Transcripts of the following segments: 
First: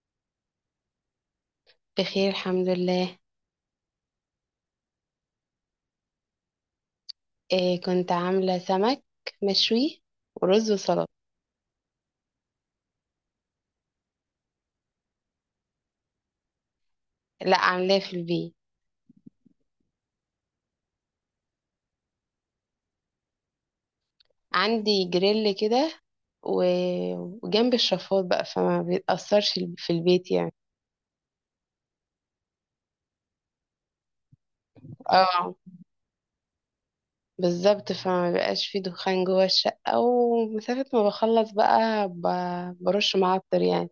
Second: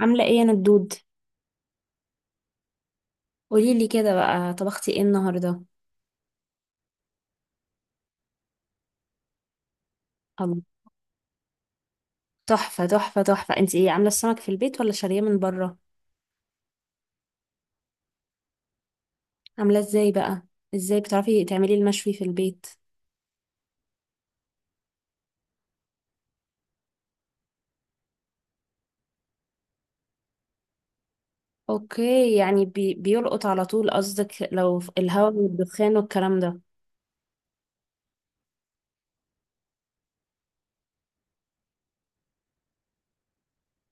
عاملة ايه يا ندود؟ بخير، الحمد لله. قوليلي كده بقى، طبختي ايه النهاردة؟ إيه، كنت عاملة سمك مشوي الله، ورز وسلطة. تحفة تحفة تحفة. انت ايه، عاملة السمك في البيت ولا شارية من بره؟ لا، عاملاه في البيت. عاملة ازاي بقى؟ ازاي بتعرفي تعملي المشوي في البيت؟ عندي جريل كده و- وجنب الشفاط بقى، فما بيتأثرش في البيت يعني. اوكي، يعني بيلقط على طول، قصدك لو في الهواء اه، والدخان والكلام ده. بالظبط، فما بيبقاش فيه دخان جوه الشقة، ومسافة ما بخلص بقى برش معطر يعني.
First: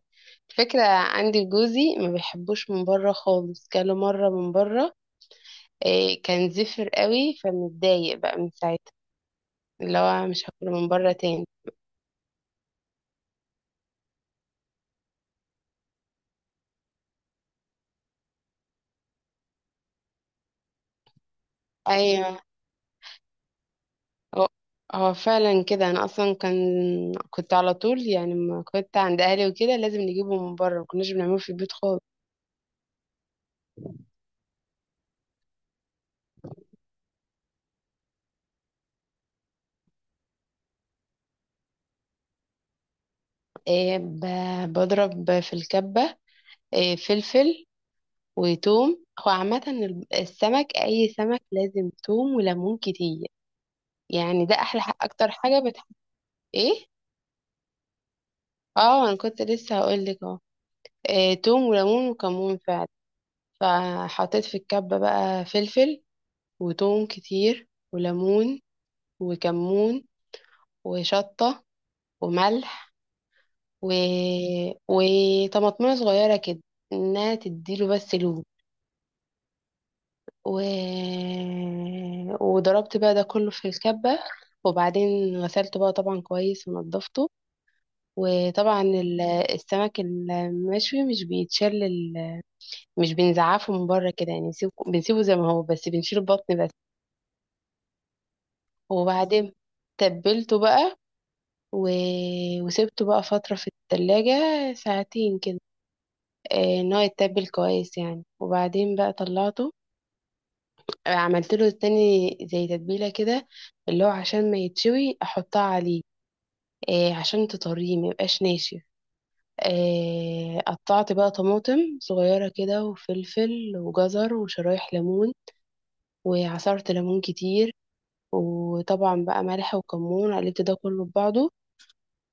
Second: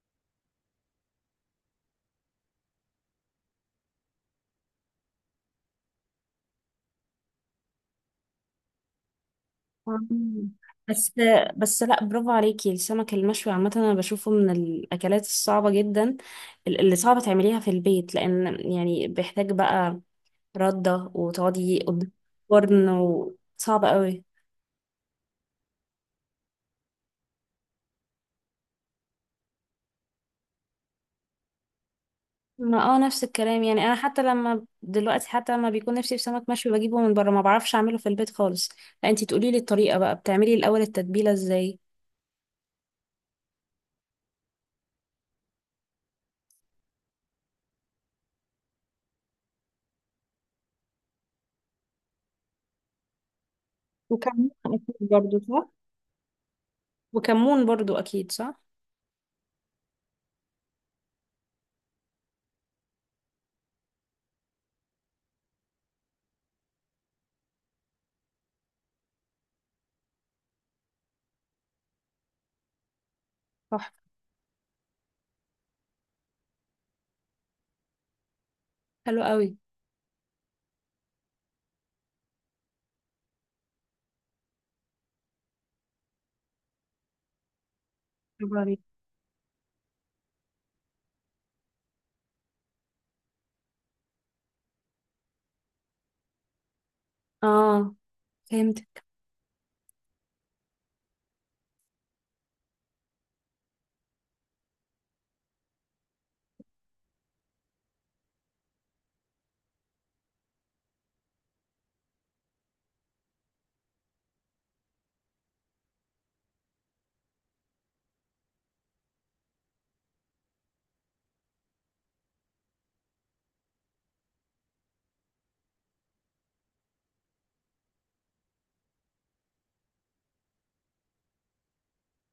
الفكرة عندي جوزي ما بيحبوش من بره خالص، كله مرة من بره. إيه، كان زفر قوي، فمتضايق بقى من ساعتها، اللي هو مش مم. هاكل من بس بره تاني. بس لا، برافو عليكي. السمك المشوي عامة انا بشوفه من الاكلات الصعبة جدا، اللي صعبة تعمليها في البيت، لان يعني بيحتاج بقى ردة، وتقعدي قدام ايوه، الفرن، وصعب قوي. هو هو فعلا كده. انا اصلا كنت على طول يعني لما كنت عند اهلي وكده لازم نجيبه من بره، ما كناش بنعمله في البيت خالص. ما نفس الكلام، يعني انا حتى لما دلوقتي، حتى لما بيكون نفسي في سمك مشوي، بجيبه من بره، ما بعرفش اعمله في البيت خالص. فانتي تقولي لي الطريقة بقى، بتعملي الاول التتبيلة ازاي؟ إيه، بضرب في الكبه، إيه، فلفل وثوم. هو عامه السمك، اي سمك لازم ثوم وليمون كتير، يعني وكمون ده احلى، اكيد اكتر برضو صح؟ حاجه بتحب. ايه، وكمون برضو اكيد صح اه، انا كنت لسه هقول لك اهو. إيه، ثوم وليمون وكمون فعلا. فحطيت في الكبه بقى فلفل وتوم كتير وليمون وكمون وشطة وملح، صح. و... وطماطمية صغيرة كده، انها تديله بس لون. حلو قوي. و... وضربت بقى ده كله في الكبة. وبعدين غسلته بقى طبعا كويس ونضفته. برافو وطبعا عليكي. السمك المشوي مش بيتشل مش بنزعفه من بره كده يعني، بنسيبه زي ما هو، بس بنشيل البطن بس. اه، فهمت. وبعدين تبلته بقى، و... وسبته بقى فترة في التلاجة، ساعتين كده، ان هو يتبل كويس يعني. وبعدين بقى طلعته، عملت له تاني زي تتبيلة كده، اللي هو عشان ما يتشوي احطها عليه، عشان تطريه ما يبقاش ناشف. قطعت بقى طماطم صغيرة كده وفلفل وجزر وشرايح ليمون، وعصرت ليمون كتير، وطبعا بقى ملح وكمون، قلبت ده كله في بعضه.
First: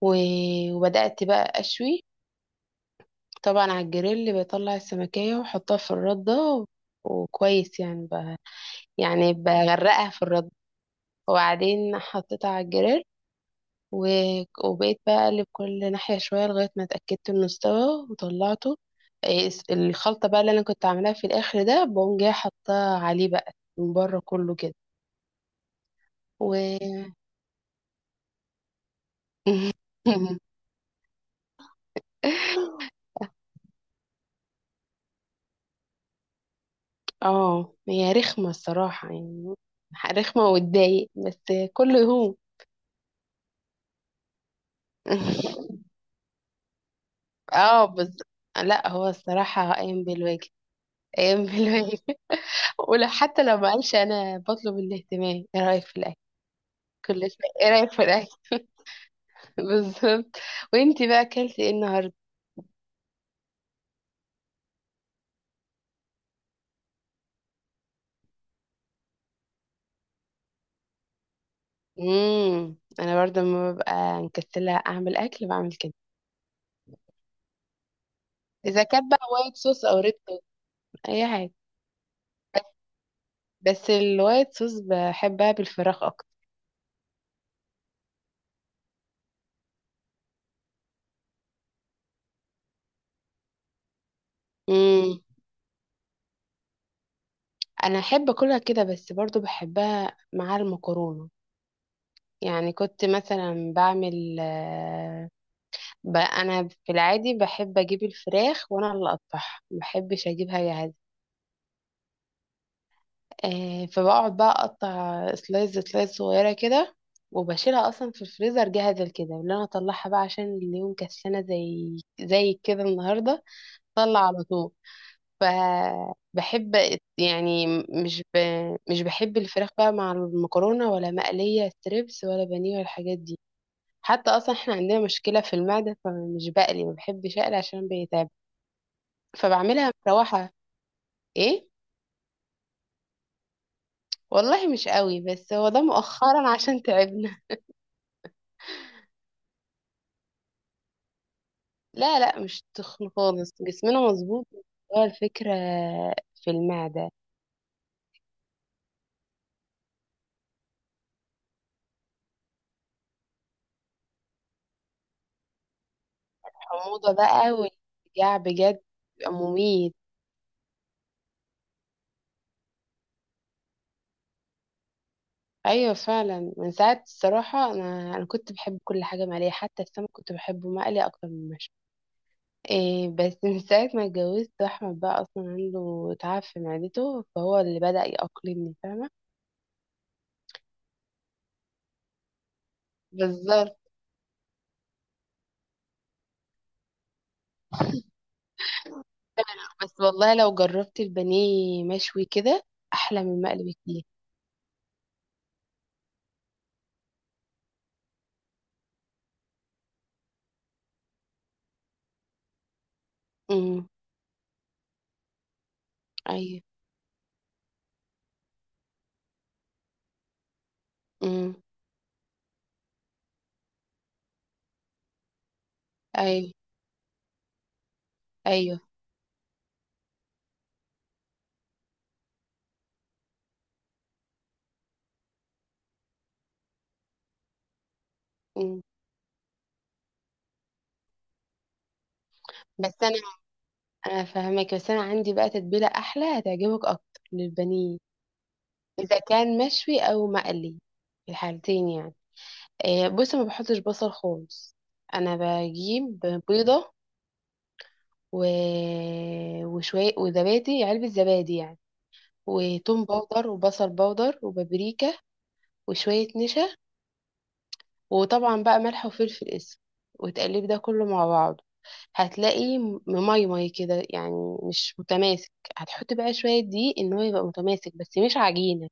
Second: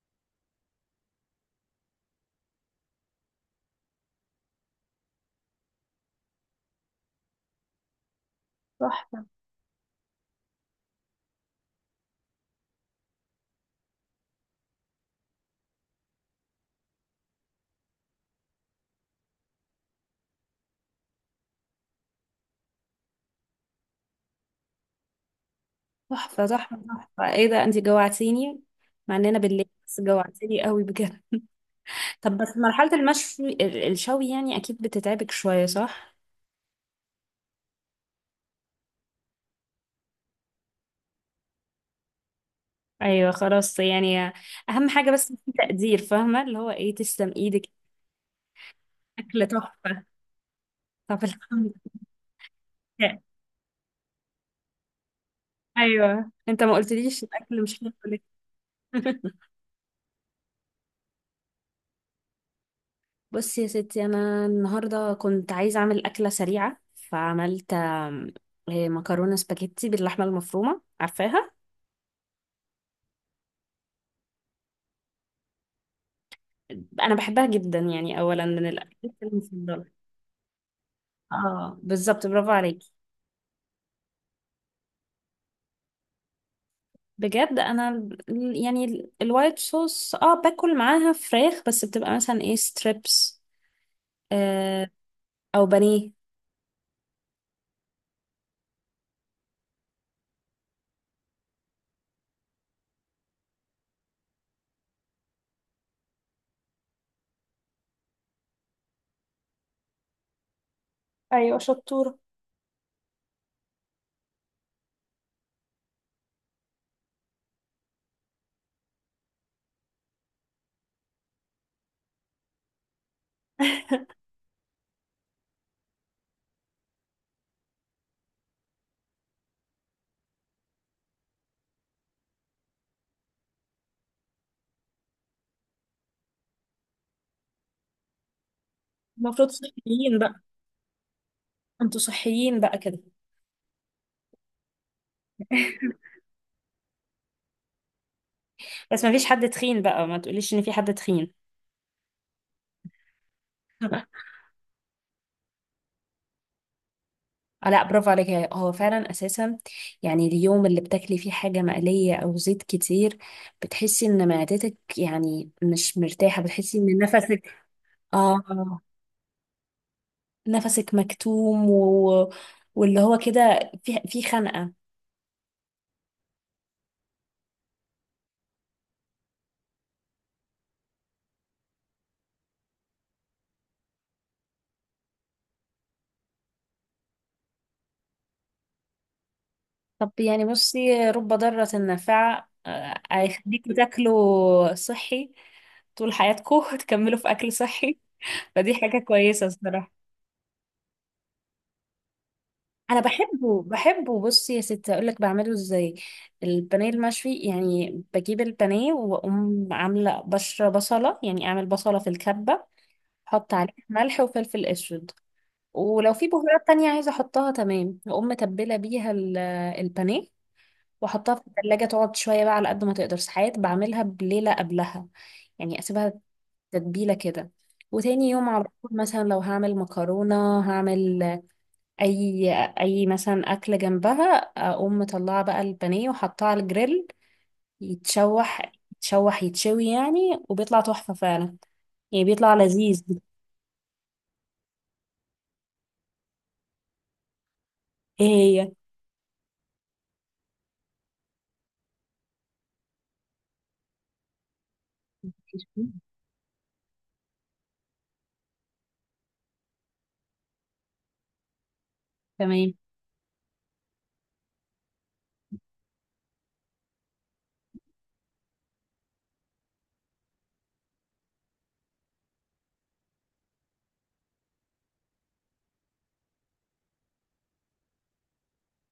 و- وبدأت بقى أشوي. طبعا على الجريل بطلع السمكية واحطها في الردة، وكويس يعني تحفة يعني بغرقها في الردة. وبعدين حطيتها على الجريل، و... وبقيت بقى اقلب كل ناحية شوية لغاية ما اتأكدت انه استوى وطلعته. إيه، الخلطة بقى اللي انا كنت عاملاها في الاخر ده بقوم جاية حطها عليه بقى من بره كله كده. تحفة و تحفة تحفة ايه ده، انتي جوعتيني، مع اننا بالليل بس، جوعتيني قوي بجد. طب بس مرحلة المشوي، الشوي يعني، اكيد بتتعبك شوية صح؟ اه، هي رخمة الصراحة يعني، رخمة وتضايق، بس كله يهون. ايوه خلاص يعني، اهم حاجه بس في تقدير، فاهمه اللي هو ايه، تسلم ايدك. اه بس، لا هو اكل الصراحة قايم تحفه. بالواجب. طب قايم الحمد بالواجب، ولو لله. حتى لو ما قالش انا بطلب الاهتمام: ايه رأيك في الاكل؟ ايوه، انت ما كل قلتليش الاكل شوية ايه مش حلو رأيك في ليه. الاكل؟ بالظبط. وانتي بقى اكلتي ايه النهارده؟ بصي يا ستي، انا النهارده كنت عايزه اعمل اكله سريعه، فعملت مكرونه سباجيتي باللحمه المفرومه، عارفاها؟ انا برضه لما ببقى مكسلة اعمل اكل، بعمل كده. انا بحبها جدا، يعني اولا من اذا كانت الاكلات بقى وايت المفضله. صوص او ريد صوص، اي حاجة. اه بالظبط، برافو عليك. بس الوايت صوص بحبها بالفراخ اكتر. بجد انا الوايت صوص، اه، باكل معاها فراخ، بس بتبقى مثلا ايه، ستريبس، آه، امم او بانيه. انا احب اكلها كده، بس برضه بحبها مع المكرونة. يعني كنت مثلا بعمل، انا في العادي بحب اجيب الفراخ، وانا اللي اقطعها، ما بحبش اجيبها جاهزه. ايوه شطورة. فبقعد بقى اقطع سلايز سلايز صغيره كده، وبشيلها اصلا في الفريزر جاهزه كده، اللي انا اطلعها بقى عشان اليوم كسلانه زي كده النهارده، طلع على طول. فبحب يعني مش بحب الفراخ بقى مع المكرونه ولا مقليه ستريبس ولا بانيه ولا الحاجات دي. حتى اصلا احنا عندنا مشكله في المعده، فمش بقلي، ما بحبش اقلي عشان بيتعب. المفروض فبعملها صحيين بقى؟ مروحه. ايه انتوا صحيين بقى كده؟ والله، مش قوي، بس هو ده مؤخرا عشان تعبنا. بس ما فيش حد تخين بقى، ما تقوليش ان في حد تخين. لا، لا، مش تخن خالص، جسمنا مظبوط. هو الفكره في المعده. آه لا، برافو عليك، هو فعلا اساسا، يعني اليوم اللي بتاكلي فيه حاجه مقليه او زيت كتير، بتحسي ان معدتك يعني مش مرتاحه، بتحسي ان الحموضه بقى نفسك، والجع اه، بجد بيبقى مميت. نفسك مكتوم، واللي هو كده، في خنقة. ايوه، فعلا من ساعه الصراحه، انا كنت بحب كل حاجه مقليه، حتى السمك كنت بحبه مقلي اكتر من مشوي. إيه بس، من ساعة ما اتجوزت أحمد، بقى أصلا عنده تعب في معدته، فهو اللي بدأ يأقلمني، فاهمة؟ طب يعني بصي، رب ضارة نافعة، آه، هيخليكوا بالظبط. تاكلوا صحي طول حياتكم. تكملوا في أكل صحي، فدي حاجة كويسة الصراحة. بس والله لو جربت البانيه مشوي كده، أنا أحلى من بحبه، المقلي بكتير. بحبه. بصي يا ستي، أقول لك بعمله إزاي. البانيه المشوي يعني بجيب البانيه، وأقوم عاملة بشرة بصلة، يعني أعمل بصلة في الكبة، أحط عليها امم، ملح وفلفل أسود، ولو في أيوه. بهارات تانية عايزة احطها تمام، هقوم متبلة بيها البانيه، واحطها في امم، التلاجة تقعد شوية بقى، على قد ما تقدر ساعات، بعملها بليلة قبلها، يعني اسيبها أيوه، تتبيلة كده. وتاني يوم على أيوه. طول، مثلا لو هعمل مكرونة، هعمل اي اي مثلا اكل جنبها، اقوم مطلعة بقى البانيه وحطها على الجريل، يتشوح امم. يتشوح يتشوي يعني، وبيطلع تحفة فعلا، يعني بيطلع لذيذ. بس أنا فاهمك، بس أنا عندي بقى تتبيلة أحلى هتعجبك أكتر للبانيه، ايه، إذا كان مشوي أو مقلي، في الحالتين يعني. إيه بص، ما بحطش بصل خالص. أنا هي بجيب بيضة، و... وشوية وزبادي، علبة زبادي يعني، تمام. وتوم باودر وبصل باودر وبابريكا، وشوية نشا، وطبعا بقى ملح وفلفل اسود، وتقلب ده كله مع بعضه. هتلاقي مميمي كده، يعني مش متماسك. هتحط بقى شوية دقيق ان هو يبقى متماسك بس مش عجينة،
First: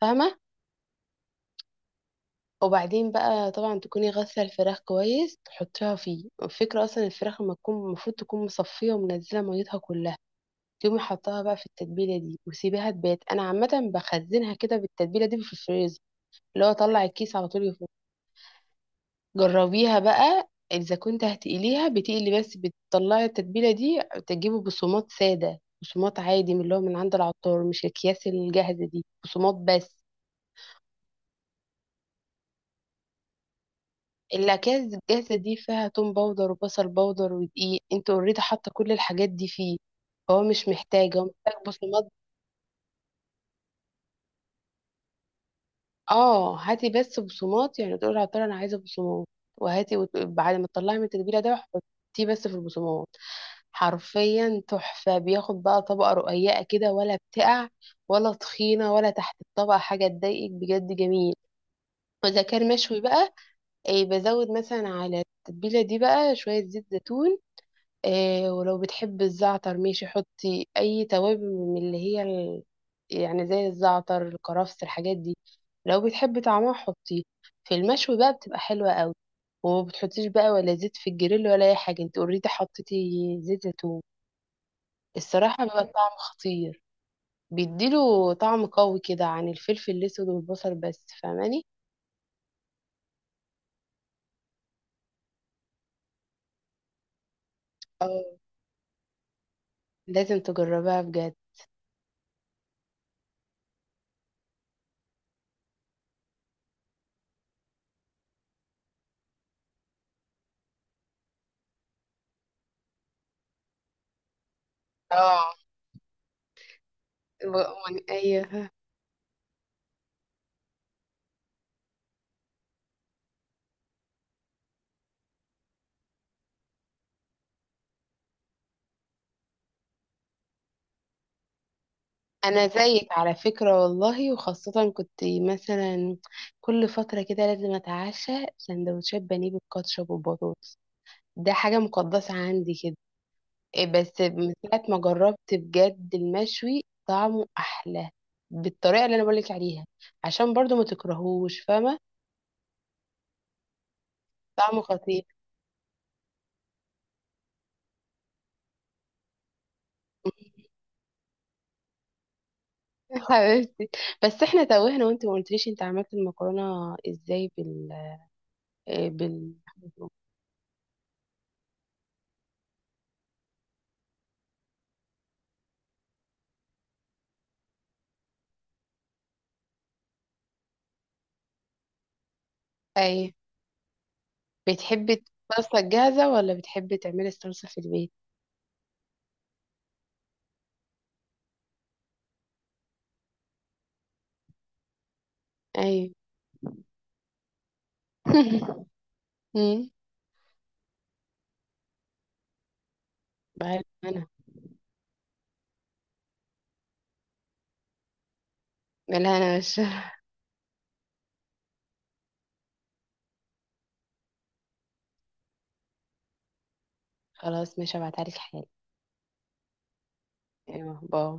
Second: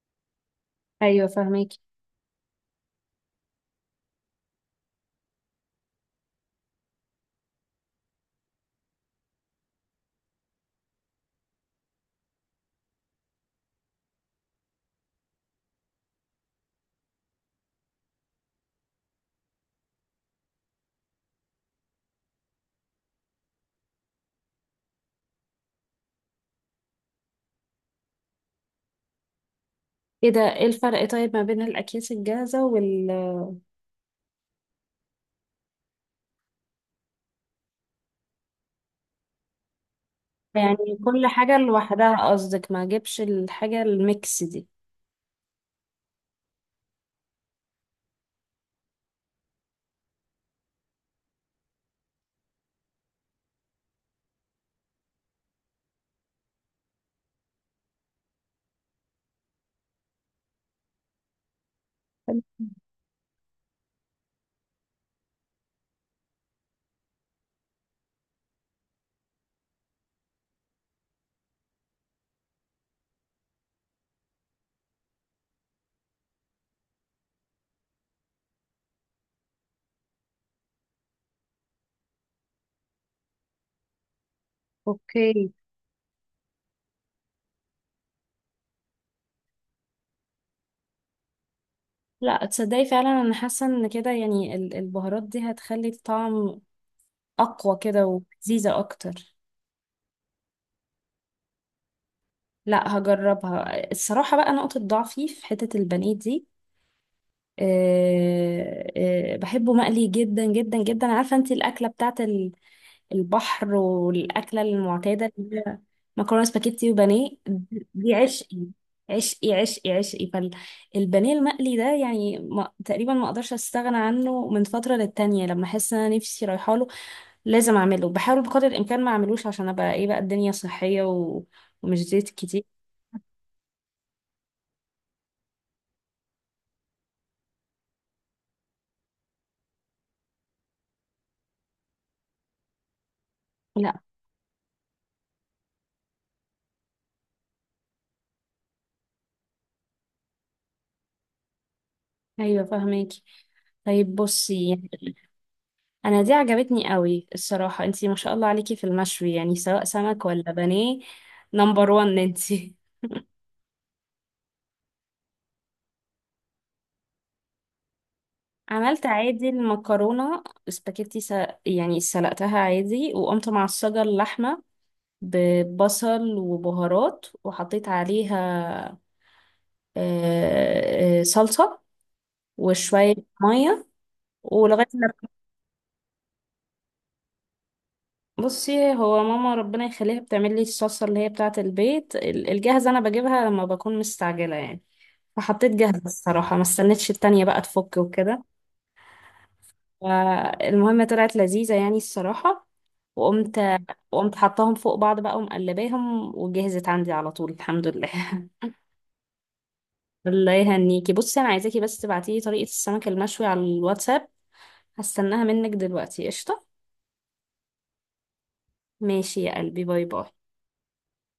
فاهمة؟ ايوه فاهمك. وبعدين بقى طبعا تكوني غاسلة الفراخ كويس، تحطيها فيه. الفكرة اصلا الفراخ لما تكون، المفروض تكون مصفية ومنزلة ميتها كلها. تقومي حطاها بقى في التتبيله دي وسيبيها تبات. انا عامه بخزنها كده بالتتبيله دي في الفريزر، اللي هو طلع الكيس على طول يفوت. جربيها بقى. اذا كنت هتقليها، بتقلي بس بتطلعي التتبيله دي، تجيبي بصومات ساده، بصومات عادي، من اللي هو من عند العطار، مش الاكياس الجاهزه دي، بصومات بس. ايه ده، ايه الفرق طيب ما بين الاكياس الجاهزة وال، الاكياس الجاهزه دي فيها توم باودر وبصل باودر ودقيق، انت اوريدي حاطه كل الحاجات دي فيه. هو مش يعني محتاج، هو كل حاجة محتاج بصمات. لوحدها قصدك، ما اجيبش الحاجة الميكس دي؟ اه، هاتي بس بصمات، يعني تقول للعطار انا عايزه بصمات. وهاتي، بعد ما تطلعي من التتبيله ده، حطيه بس في البصمات. حرفيا تحفه، بياخد بقى طبقه رقيقه كده، ولا بتقع ولا تخينه، ولا تحت الطبقه حاجه تضايقك، بجد جميل. واذا كان مشوي بقى، إيه بزود مثلا على التتبيله دي بقى شويه زيت زيتون. آه، ولو بتحب الزعتر ماشي، حطي اي توابل من اللي هي يعني زي الزعتر الكرفس الحاجات دي. لو بتحبي طعمها حطيه. في المشوي بقى بتبقى حلوة قوي. وما بتحطيش بقى ولا زيت في الجريل ولا اي حاجة، انت اوريدي حطيتي زيت زيتون. اوكي. الصراحة بيبقى الطعم خطير، بيديله طعم قوي كده عن الفلفل الاسود والبصل بس، فاهماني؟ لا تصدقي، فعلا انا حاسة ان كده يعني، البهارات دي هتخلي الطعم اقوى كده، اه، ولذيذة اكتر. لازم تجربها بجد. لا، هجربها الصراحة بقى، نقطة ضعفي في حتة البانيه دي. أه، أه، بحبه مقلي جدا جدا جدا. عارفة انت الاكلة بتاعت البحر، والأكلة المعتادة اه، اللي هي مكرونة سباكيتي وبانيه، دي عشقي ايوه. عشقي عشقي عشقي. فالبانيه المقلي ده يعني، ما تقريبا ما اقدرش استغنى عنه، من فترة للتانية لما احس ان انا نفسي رايحه له، لازم اعمله. بحاول بقدر الامكان ما اعملوش، عشان ابقى ايه بقى، الدنيا صحية، ومش زيت كتير. انا زيك على فكرة والله. وخاصة كنت مثلا كل فترة كده لازم اتعشى سندوتشات بانيه بالكاتشب والبطاطس، ده حاجة مقدسة عندي كده. إيه لا. بس، من ساعة ما جربت بجد المشوي طعمه احلى بالطريقة اللي انا بقولك عليها، عشان برضو ما تكرهوش، فاهمة؟ ايوه فاهماكي. طيب بصي، طعمه خطير. انا دي عجبتني قوي الصراحة، انتي ما شاء الله عليكي في المشوي، يعني سواء سمك ولا بانيه، نمبر وان انتي. حبيبتي. بس احنا توهنا وانت ما قلتليش انت عملت المكرونة ازاي عملت إيه عادي بال المكرونة سباكيتي يعني سلقتها عادي، وقمت معصجة اللحمة ببصل وبهارات، وحطيت عليها صلصة وشوية اي، مية، ولغاية ما، بتحبي الصلصة جاهزة ولا بتحبي تعملي الصلصة في البيت؟ بصي هو ماما ربنا يخليها بتعمل لي الصلصة اللي هي بتاعة البيت، الجاهزة أنا بجيبها لما بكون مستعجلة يعني، فحطيت جاهزة ايوه. الصراحة، ما استنيتش التانية بقى تفك وكده. مم. المهم طلعت لذيذة يعني الصراحة، وقمت مم. بعرف انا. وقمت حطاهم فوق بعض بقى، ومقلباهم، وجهزت عندي على طول الحمد لله. لا، انا مش الله يهنيكي. بصي انا عايزاكي بس، تبعتيلي طريقة السمك المشوي على الواتساب، هستناها منك دلوقتي قشطة. خلاص، مش هبعتها لك حالا. ماشي يا قلبي، باي باي. ايوه، باي.